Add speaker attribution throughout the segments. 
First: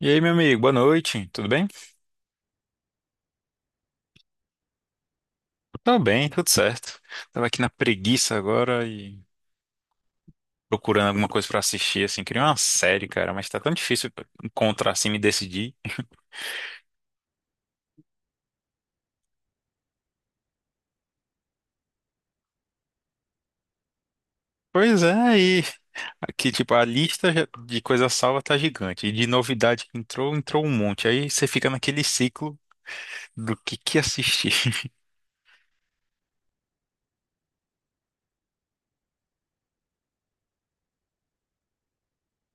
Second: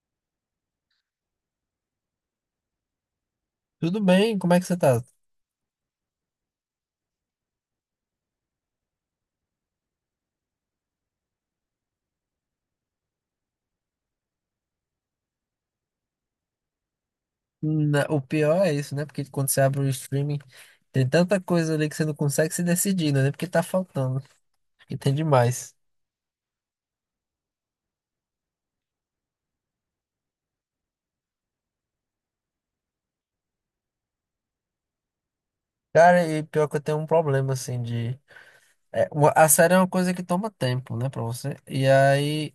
Speaker 1: E aí, meu amigo, boa noite, tudo bem?
Speaker 2: Tudo bem, como é que você tá?
Speaker 1: Tá bem, tudo certo. Tava aqui na preguiça agora e procurando alguma coisa pra assistir, assim, queria uma série, cara, mas tá tão difícil encontrar, assim, me decidir.
Speaker 2: O pior é isso, né? Porque quando você abre o streaming, tem tanta coisa ali que você não consegue se decidir, né? Porque tá faltando. E
Speaker 1: Pois
Speaker 2: tem
Speaker 1: é, e
Speaker 2: demais.
Speaker 1: aqui, tipo, de coisa salva tá gigante, e de novidade que entrou, entrou um monte, aí você fica naquele ciclo do que assistir.
Speaker 2: Cara, e pior que eu tenho um problema, assim, a série é uma coisa que toma tempo, né, pra você. E aí,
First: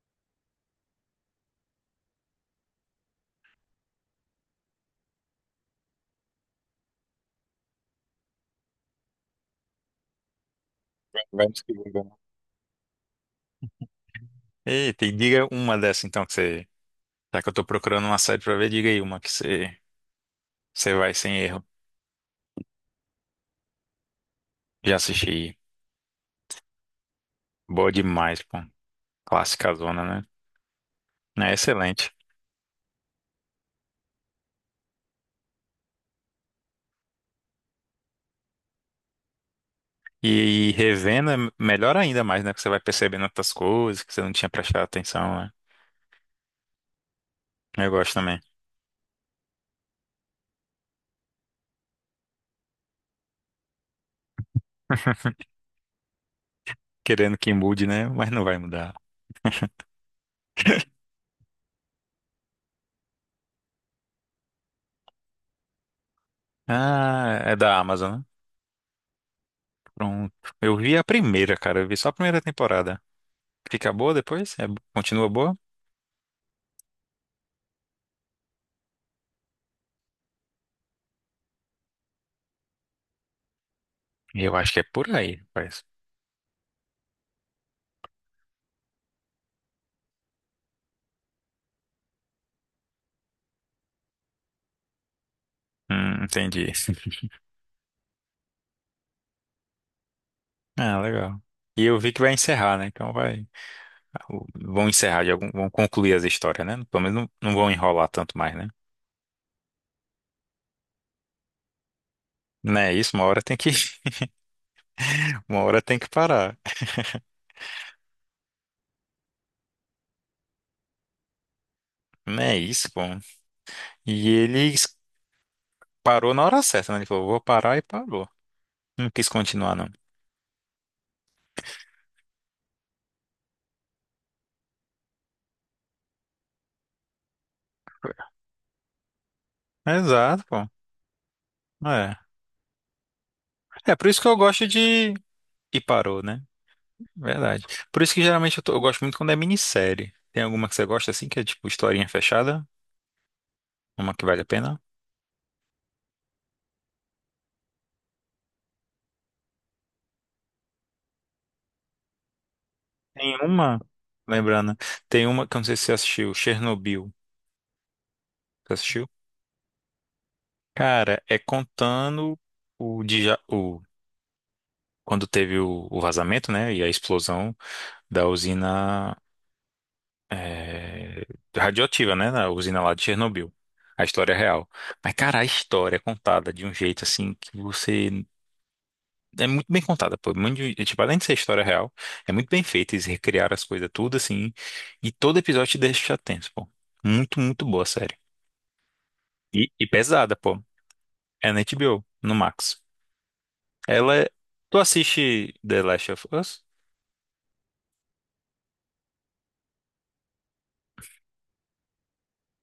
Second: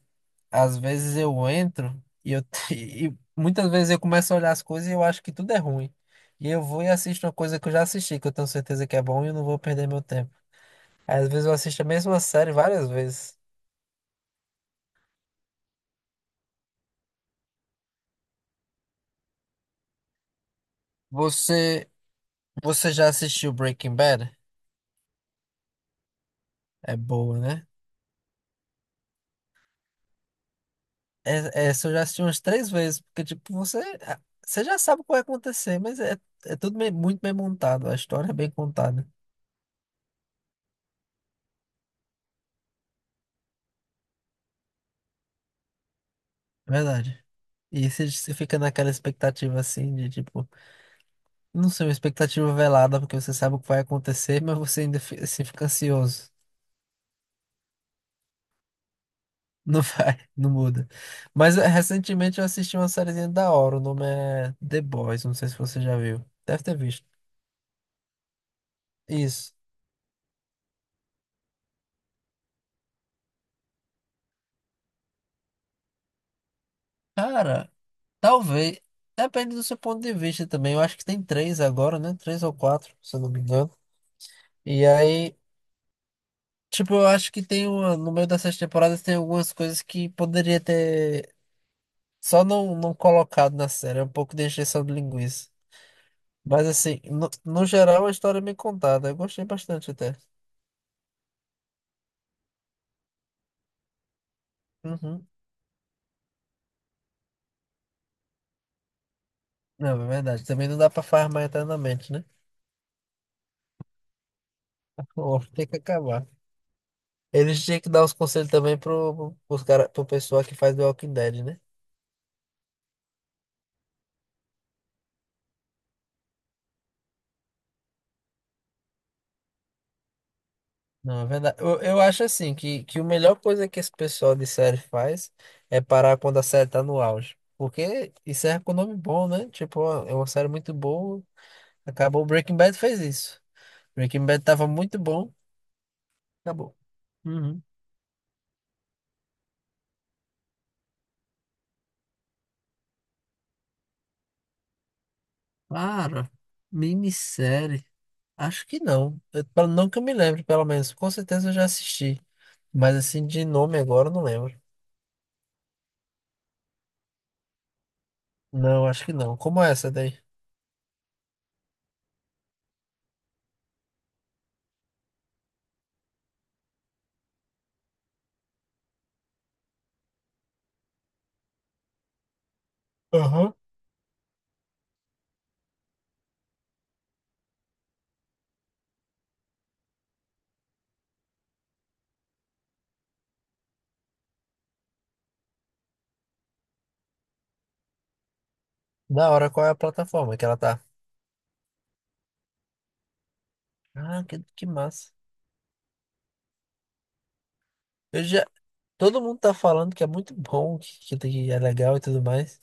Speaker 2: às vezes eu entro e eu. E muitas vezes eu começo a olhar as coisas e eu acho que tudo é ruim. E eu vou e assisto uma coisa que eu já assisti, que eu tenho certeza que é bom e eu não vou perder meu tempo. Aí, às vezes
Speaker 1: Vai
Speaker 2: eu
Speaker 1: no
Speaker 2: assisto a
Speaker 1: segundo, né?
Speaker 2: mesma série várias vezes.
Speaker 1: Eita, e diga uma dessa, então, que você... Já que eu tô procurando uma série pra ver, diga aí uma que você vai sem erro.
Speaker 2: Você. Você já assistiu Breaking Bad?
Speaker 1: Já assisti,
Speaker 2: É boa, né?
Speaker 1: boa demais, pô. Clássica zona, né? É
Speaker 2: Essa eu já
Speaker 1: excelente.
Speaker 2: assisti umas três vezes, porque, tipo, ah, você já sabe o que vai acontecer, é tudo muito bem montado, a história é bem contada,
Speaker 1: E revendo é melhor ainda mais, né? Que você vai percebendo outras coisas que você não tinha prestado atenção, né?
Speaker 2: é verdade.
Speaker 1: Eu
Speaker 2: E você,
Speaker 1: gosto
Speaker 2: você
Speaker 1: também.
Speaker 2: fica naquela expectativa, assim, de, tipo, não sei, uma expectativa velada, porque você sabe o que vai acontecer, mas você ainda assim, fica ansioso.
Speaker 1: Querendo que mude, né? Mas não vai mudar.
Speaker 2: Não vai, não muda. Mas recentemente eu assisti uma sériezinha da hora, o nome é The Boys, não sei se você já viu. Deve ter visto.
Speaker 1: Ah, é da Amazon, né?
Speaker 2: Isso.
Speaker 1: Pronto. Eu vi a primeira, cara. Eu vi só a primeira temporada. Fica boa depois? Continua boa?
Speaker 2: Cara, talvez. Depende do seu ponto de vista também. Eu acho que tem três agora, né? Três ou quatro, se eu não me engano.
Speaker 1: Eu acho que é
Speaker 2: E
Speaker 1: por aí,
Speaker 2: aí,
Speaker 1: rapaz.
Speaker 2: tipo, eu acho que tem uma. No meio dessas temporadas tem algumas coisas que poderia ter só não colocado na série. É um pouco de encheção de linguiça. Mas
Speaker 1: Entendi.
Speaker 2: assim, no geral, a história é bem contada. Eu gostei bastante até.
Speaker 1: Ah, legal. E eu vi que vai encerrar, né? Então vai. Vão encerrar
Speaker 2: Uhum.
Speaker 1: de algum. Vão concluir as histórias, né? Pelo menos não vão enrolar tanto mais, né?
Speaker 2: Não, é verdade. Também não dá pra farmar eternamente, né?
Speaker 1: Não é isso, uma hora tem que,
Speaker 2: Ou
Speaker 1: uma
Speaker 2: Tem que
Speaker 1: hora tem que
Speaker 2: acabar.
Speaker 1: parar.
Speaker 2: Eles tinham que dar os conselhos também pro pessoal que faz The Walking Dead, né?
Speaker 1: Não é isso, pô. E ele parou na hora certa, né? Ele falou, vou parar e parou. Não quis continuar, não.
Speaker 2: Não, é verdade. Eu acho assim que a melhor coisa que esse pessoal de série faz é parar quando a série tá no auge. Porque isso é com nome bom, né? Tipo, ó, é uma
Speaker 1: Exato,
Speaker 2: série
Speaker 1: pô.
Speaker 2: muito boa.
Speaker 1: É.
Speaker 2: Acabou. Breaking Bad fez isso.
Speaker 1: É por isso
Speaker 2: Breaking
Speaker 1: que eu
Speaker 2: Bad tava
Speaker 1: gosto
Speaker 2: muito
Speaker 1: de.
Speaker 2: bom.
Speaker 1: E parou, né?
Speaker 2: Acabou. Uhum.
Speaker 1: Verdade. Por isso que geralmente eu, eu gosto muito quando é minissérie. Tem alguma que você gosta assim, que é tipo historinha fechada? Uma que vale a pena?
Speaker 2: Para, minissérie. Acho que não. Não que eu me lembre, pelo menos. Com certeza eu já assisti. Mas assim,
Speaker 1: Tem
Speaker 2: de nome
Speaker 1: uma,
Speaker 2: agora eu não lembro.
Speaker 1: lembrando, tem uma que eu não sei se você assistiu, Chernobyl. Você
Speaker 2: Não, acho
Speaker 1: assistiu?
Speaker 2: que não. Como é essa daí?
Speaker 1: Cara, é contando o, quando teve o vazamento, né, e a explosão da usina eh, radioativa, né, da usina lá de Chernobyl.
Speaker 2: Aham.
Speaker 1: A história é real. Mas, cara, a história é contada de um jeito assim que você. É muito bem contada, pô. Muito, tipo, além de ser história real, é muito bem feita. Eles recriaram as coisas tudo assim. E todo episódio te deixa tenso, pô. Muito, muito boa a série.
Speaker 2: Da hora, qual é
Speaker 1: E,
Speaker 2: a
Speaker 1: e pesada,
Speaker 2: plataforma que ela
Speaker 1: pô.
Speaker 2: tá?
Speaker 1: É na HBO, no Max. Ela
Speaker 2: Ah,
Speaker 1: é.
Speaker 2: que
Speaker 1: Tu
Speaker 2: massa.
Speaker 1: assiste The Last of Us?
Speaker 2: Eu já, todo mundo tá falando que é muito bom, que é legal e tudo mais.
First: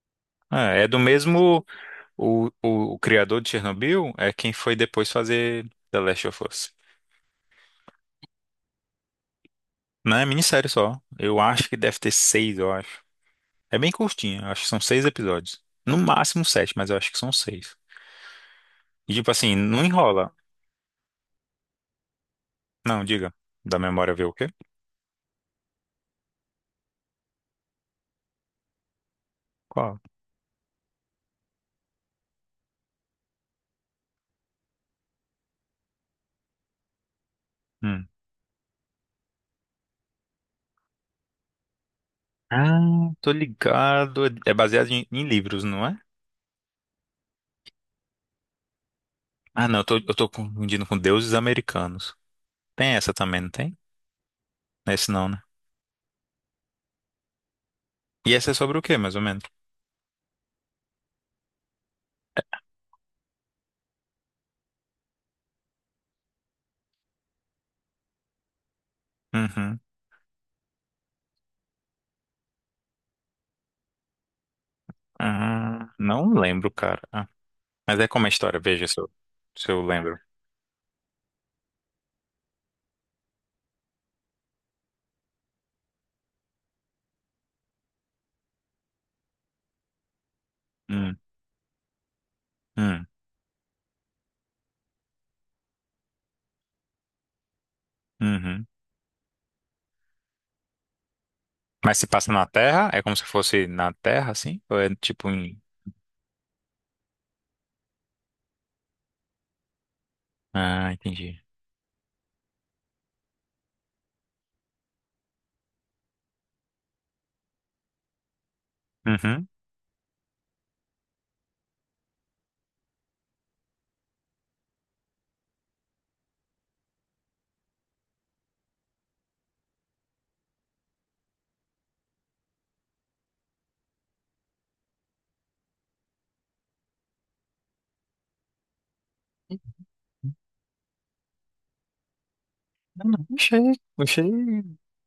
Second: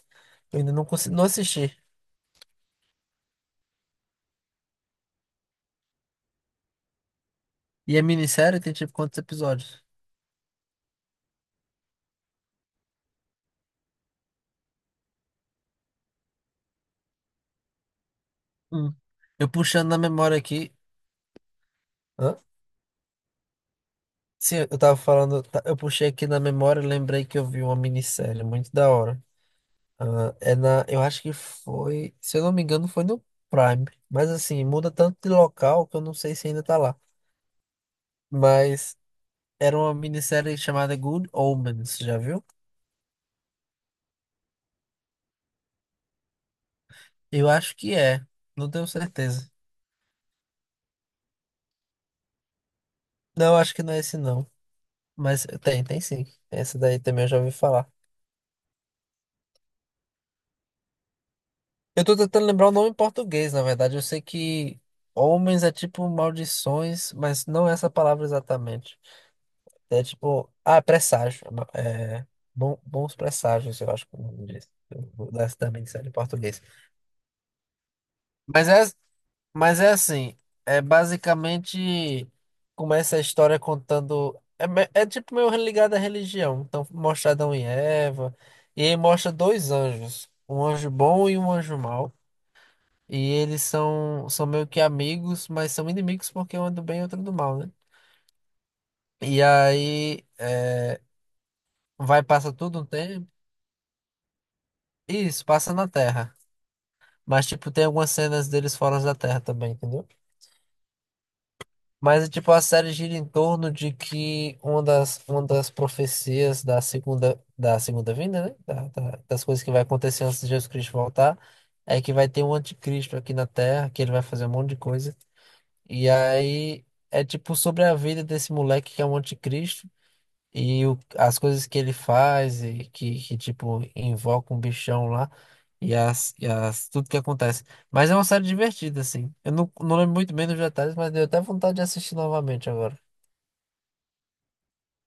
Speaker 2: Eu
Speaker 1: Ah,
Speaker 2: ainda não
Speaker 1: é do
Speaker 2: consegui, não
Speaker 1: mesmo.
Speaker 2: assisti.
Speaker 1: O criador de Chernobyl é quem foi depois fazer The Last of Us.
Speaker 2: E a minissérie tem tipo quantos episódios?
Speaker 1: Não é minissérie só. Eu acho que deve ter seis, eu acho. É bem curtinha, eu acho que são seis episódios. No máximo sete, mas eu acho que são seis.
Speaker 2: Hum.
Speaker 1: E tipo
Speaker 2: Eu
Speaker 1: assim, não
Speaker 2: puxando na
Speaker 1: enrola.
Speaker 2: memória aqui. Hã?
Speaker 1: Não, diga. Da memória ver o quê?
Speaker 2: Sim, eu tava falando, tá, eu puxei aqui na memória e lembrei que eu vi uma minissérie muito da hora.
Speaker 1: Qual?
Speaker 2: Ah, é na, eu acho que foi, se eu não me engano, foi no Prime. Mas assim, muda tanto de local que eu não sei se ainda tá lá.
Speaker 1: Hum.
Speaker 2: Mas era uma minissérie chamada Good Omens, já viu?
Speaker 1: Ah, tô ligado. É baseado em livros, não é?
Speaker 2: Eu acho que é, não tenho certeza.
Speaker 1: Ah, não, eu tô confundindo com Deuses Americanos. Tem essa também, não
Speaker 2: Não, acho
Speaker 1: tem?
Speaker 2: que não é esse não.
Speaker 1: Esse não, né?
Speaker 2: Mas tem, tem sim. Esse daí também eu já ouvi falar.
Speaker 1: E essa é sobre o quê, mais ou menos?
Speaker 2: Eu tô tentando lembrar o nome em português, na verdade. Eu sei que homens é tipo maldições, mas não é essa palavra exatamente.
Speaker 1: Uhum.
Speaker 2: É tipo, ah, presságio. É, bons presságios, eu acho que é o nome disso. Eu vou dar essa também
Speaker 1: Ah,
Speaker 2: sério em
Speaker 1: não
Speaker 2: português.
Speaker 1: lembro, cara. Mas é como é a história,
Speaker 2: Mas é
Speaker 1: veja se eu, se
Speaker 2: Mas
Speaker 1: eu
Speaker 2: é
Speaker 1: lembro.
Speaker 2: assim, é basicamente começa a história contando. É tipo meio ligado à religião. Então mostra Adão e Eva. E aí mostra dois anjos, um anjo
Speaker 1: Hum,
Speaker 2: bom e um anjo mau.
Speaker 1: hum,
Speaker 2: E eles são meio que amigos, mas são inimigos porque um é do bem e outro do mal, né?
Speaker 1: uhum.
Speaker 2: E aí é,
Speaker 1: Mas se
Speaker 2: vai,
Speaker 1: passa na
Speaker 2: passa tudo um
Speaker 1: Terra, é como se
Speaker 2: tempo.
Speaker 1: fosse na Terra, assim? Ou é tipo
Speaker 2: Isso,
Speaker 1: em...
Speaker 2: passa na Terra. Mas tipo, tem algumas cenas deles fora da Terra também, entendeu?
Speaker 1: Ah, entendi.
Speaker 2: Mas, tipo, a série gira em torno de que uma das profecias da da segunda vinda, né? Das
Speaker 1: Uhum.
Speaker 2: coisas que vai acontecer antes de Jesus Cristo voltar, é que vai ter um anticristo aqui na Terra, que ele vai fazer um monte de coisa. E aí é tipo sobre a vida desse moleque que é um anticristo. As coisas que ele faz, que tipo, invoca um bichão lá, tudo que acontece. Mas é uma série divertida, assim. Eu não, não lembro muito bem dos detalhes, mas deu até vontade de assistir novamente agora.
Speaker 1: Não, não, achei...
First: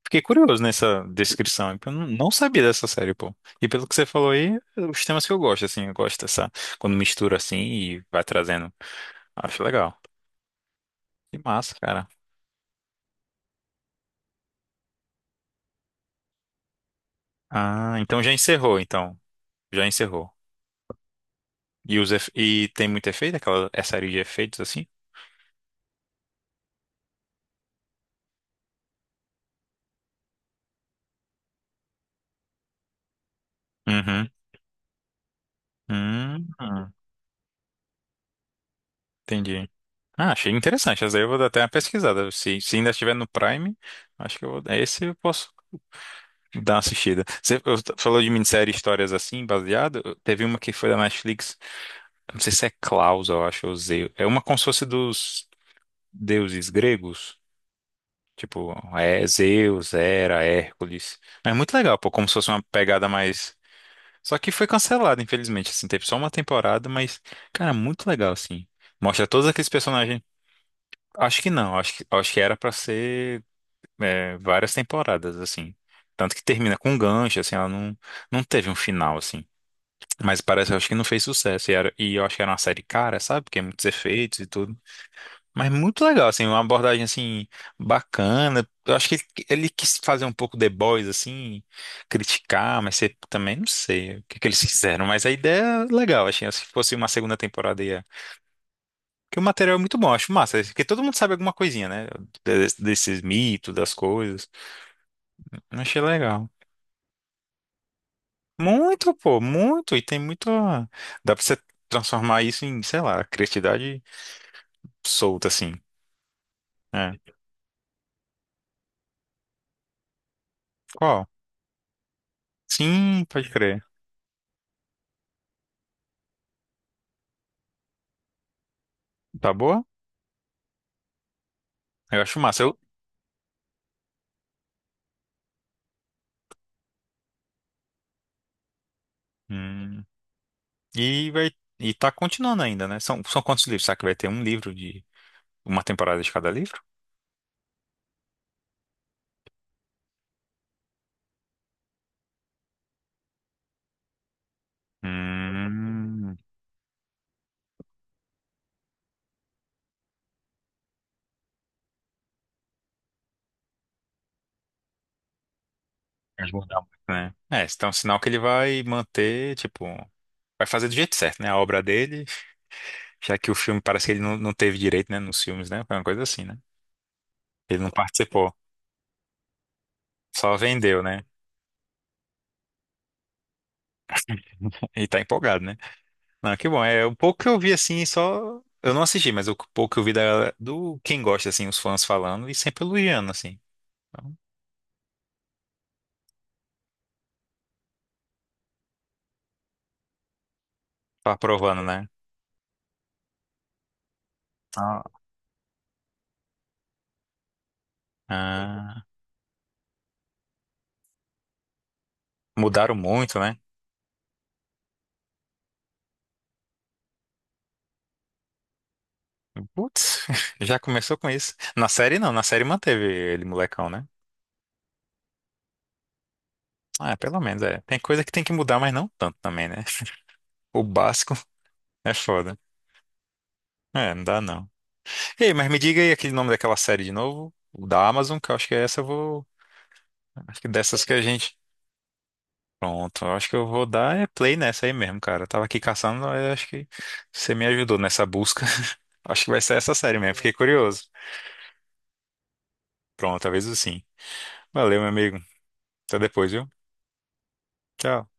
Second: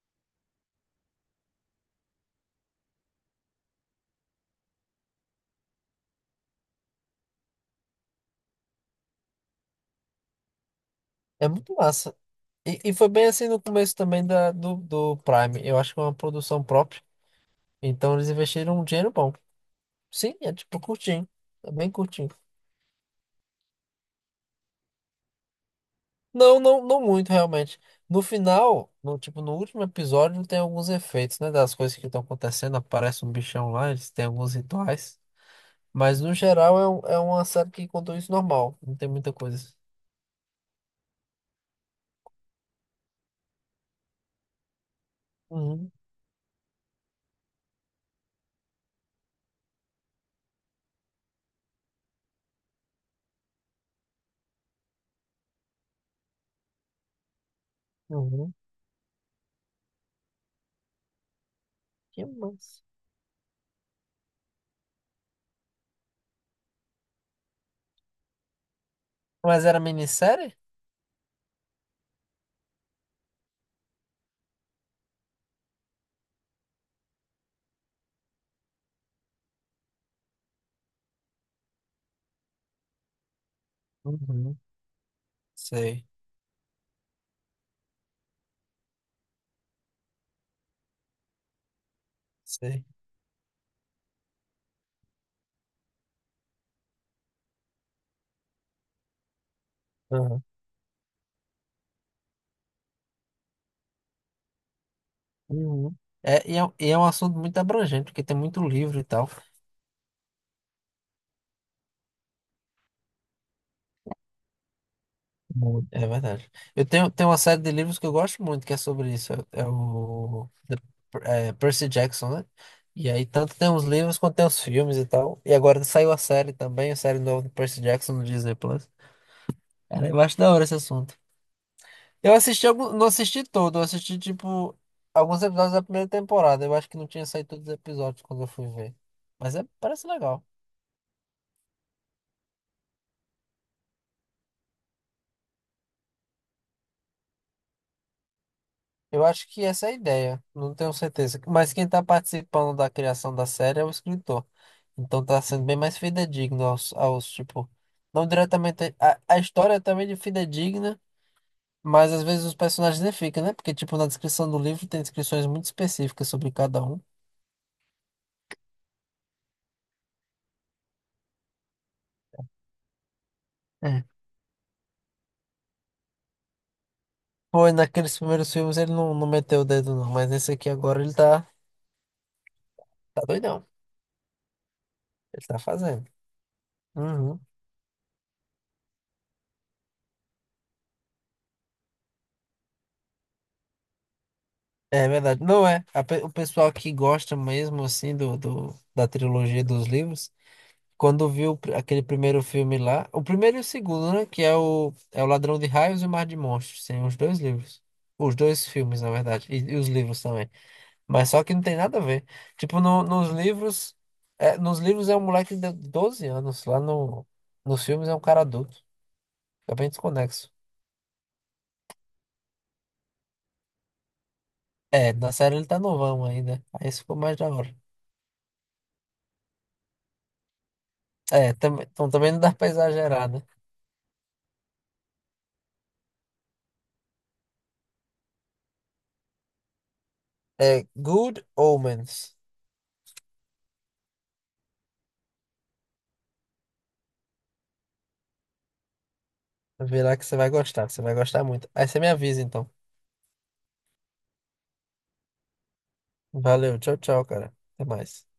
Speaker 1: Fiquei curioso nessa descrição, porque eu não sabia dessa série, pô. E pelo que você falou aí, é os temas que eu gosto, assim, eu gosto dessa... Quando mistura, assim, e vai trazendo. Acho legal. Que
Speaker 2: É muito
Speaker 1: massa, cara.
Speaker 2: massa. E foi bem assim no começo também do Prime. Eu acho que é uma produção própria.
Speaker 1: Ah,
Speaker 2: Então
Speaker 1: então
Speaker 2: eles
Speaker 1: já encerrou,
Speaker 2: investiram um dinheiro
Speaker 1: então.
Speaker 2: bom.
Speaker 1: Já encerrou.
Speaker 2: Sim, é tipo curtinho. É bem
Speaker 1: E, os
Speaker 2: curtinho.
Speaker 1: efe- e tem muito efeito, aquela é série de efeitos, assim?
Speaker 2: Não muito, realmente. No final, no último episódio, tem alguns efeitos, né? Das coisas que estão acontecendo, aparece um bichão lá, eles têm
Speaker 1: Uhum.
Speaker 2: alguns rituais. Mas no
Speaker 1: Hum,
Speaker 2: geral é,
Speaker 1: hum,
Speaker 2: é uma série que contou isso normal. Não tem muita
Speaker 1: entendi.
Speaker 2: coisa.
Speaker 1: Ah, achei interessante. Essa daí eu vou dar até uma pesquisada. Se ainda estiver no Prime, acho que eu vou. Esse eu posso
Speaker 2: Uhum,
Speaker 1: dar uma assistida. Você falou de minissérie histórias assim, baseado. Teve uma que foi da Netflix. Não sei se é Klaus, eu acho, ou Zeus. É uma como se fosse dos deuses gregos.
Speaker 2: uhum.
Speaker 1: Tipo, é Zeus, Hera, Hércules. Mas é muito legal, pô,
Speaker 2: Que
Speaker 1: como se fosse uma
Speaker 2: massa.
Speaker 1: pegada mais. Só que foi cancelada, infelizmente. Assim, teve só uma temporada, mas, cara, muito legal, assim. Mostra todos
Speaker 2: Mas
Speaker 1: aqueles
Speaker 2: era
Speaker 1: personagens.
Speaker 2: minissérie?
Speaker 1: Acho que não, acho que era pra ser várias temporadas, assim. Tanto que termina com um gancho, assim, ela não teve um final, assim. Mas parece, acho que não fez sucesso. E eu acho que era uma série cara, sabe? Porque muitos efeitos e
Speaker 2: Uhum.
Speaker 1: tudo. Mas muito
Speaker 2: Sei,
Speaker 1: legal, assim, uma abordagem, assim, bacana. Eu acho que ele quis fazer um pouco The Boys, assim, criticar,
Speaker 2: sei.
Speaker 1: mas você também não sei o que, que eles fizeram. Mas a ideia é legal, achei. Se fosse uma segunda temporada, porque o material é muito bom, eu acho
Speaker 2: Uhum.
Speaker 1: massa. Porque todo mundo sabe alguma coisinha, né? Desses mitos, das coisas. Eu
Speaker 2: Uhum.
Speaker 1: achei legal.
Speaker 2: E é um assunto muito abrangente, porque tem muito livro e
Speaker 1: Muito,
Speaker 2: tal.
Speaker 1: pô, muito. E tem muito. Dá pra você transformar isso em, sei lá, criatividade solta, assim.
Speaker 2: Muito. É verdade. Tenho
Speaker 1: É.
Speaker 2: uma série de livros que eu gosto muito, que é sobre isso. É,
Speaker 1: Qual?
Speaker 2: é, Percy Jackson, né? E
Speaker 1: Sim,
Speaker 2: aí,
Speaker 1: pode
Speaker 2: tanto tem
Speaker 1: crer.
Speaker 2: os livros quanto tem os filmes e tal. E agora saiu a série também, a série nova do Percy Jackson no Disney Plus.
Speaker 1: Tá boa?
Speaker 2: Cara, eu acho da hora esse assunto.
Speaker 1: Eu acho massa. Eu...
Speaker 2: Não assisti todo, eu assisti, tipo, alguns episódios da primeira temporada. Eu acho que não tinha saído todos os episódios quando eu fui ver. Mas é,
Speaker 1: Hum.
Speaker 2: parece legal.
Speaker 1: E vai. E tá continuando ainda, né? São quantos livros? Será que vai ter um livro de. Uma temporada de cada livro?
Speaker 2: Eu acho que essa é a ideia, não tenho certeza. Mas quem tá participando da criação da série é o escritor. Então tá sendo bem mais
Speaker 1: Hum.
Speaker 2: fidedigno aos tipo, não diretamente. A história é também de fidedigna, mas às vezes os personagens nem ficam, né? Porque, tipo, na descrição do livro tem descrições muito específicas sobre
Speaker 1: Vai mudar
Speaker 2: cada
Speaker 1: muito,
Speaker 2: um.
Speaker 1: né? É, então é um sinal que ele vai manter, tipo. Vai fazer do jeito certo, né? A obra dele, já que o filme
Speaker 2: É.
Speaker 1: parece que ele não teve direito, né? Nos filmes, né? Foi uma coisa assim, né?
Speaker 2: Foi
Speaker 1: Ele não
Speaker 2: naqueles primeiros
Speaker 1: participou,
Speaker 2: filmes ele não meteu o dedo, não, mas nesse
Speaker 1: só
Speaker 2: aqui
Speaker 1: vendeu,
Speaker 2: agora
Speaker 1: né?
Speaker 2: tá doidão.
Speaker 1: E tá
Speaker 2: Ele tá
Speaker 1: empolgado, né?
Speaker 2: fazendo.
Speaker 1: Não, que bom. É o
Speaker 2: Uhum.
Speaker 1: pouco que eu vi assim, só. Eu não assisti, mas o pouco que eu vi do quem gosta, assim, os fãs falando e sempre elogiando, assim. Então,
Speaker 2: É verdade. Não é. O pessoal que gosta mesmo, assim, da trilogia dos livros. Quando
Speaker 1: tá
Speaker 2: viu o
Speaker 1: aprovando,
Speaker 2: aquele
Speaker 1: né?
Speaker 2: primeiro filme lá, o primeiro e o segundo, né? Que é
Speaker 1: Tá.
Speaker 2: é o Ladrão de Raios e o Mar de Monstros. Tem os dois livros. Os dois filmes,
Speaker 1: Ah,
Speaker 2: na verdade. E os livros também. Mas só que não tem nada a ver. Tipo,
Speaker 1: mudaram
Speaker 2: nos
Speaker 1: muito, né?
Speaker 2: livros. Nos livros é um moleque de 12 anos. Lá no, Nos filmes é um cara adulto. Fica bem
Speaker 1: Putz,
Speaker 2: desconexo.
Speaker 1: já começou com isso. Na série não, na série manteve ele molecão, né?
Speaker 2: É, na série ele tá novão ainda. Aí isso
Speaker 1: Ah,
Speaker 2: ficou mais
Speaker 1: pelo
Speaker 2: da
Speaker 1: menos,
Speaker 2: hora.
Speaker 1: é. Tem coisa que tem que mudar, mas não tanto também, né? O básico.
Speaker 2: Então
Speaker 1: É
Speaker 2: também não dá
Speaker 1: foda.
Speaker 2: pra exagerar, né?
Speaker 1: É, não dá não. Ei, mas me diga aí aquele nome daquela série de novo, o da Amazon, que eu acho que é essa eu vou. Acho que
Speaker 2: É
Speaker 1: dessas que a
Speaker 2: Good
Speaker 1: gente.
Speaker 2: Omens.
Speaker 1: Pronto, eu acho que eu vou dar é play nessa aí mesmo, cara. Eu tava aqui caçando, mas eu acho que você me ajudou nessa busca. Acho que vai ser essa
Speaker 2: Vê lá
Speaker 1: série
Speaker 2: que
Speaker 1: mesmo,
Speaker 2: você vai
Speaker 1: fiquei
Speaker 2: gostar. Você
Speaker 1: curioso.
Speaker 2: vai gostar muito. Aí você me avisa então.
Speaker 1: Pronto, talvez sim. Valeu, meu amigo. Até depois, viu?
Speaker 2: Valeu, tchau, tchau, cara. Até mais.
Speaker 1: Tchau.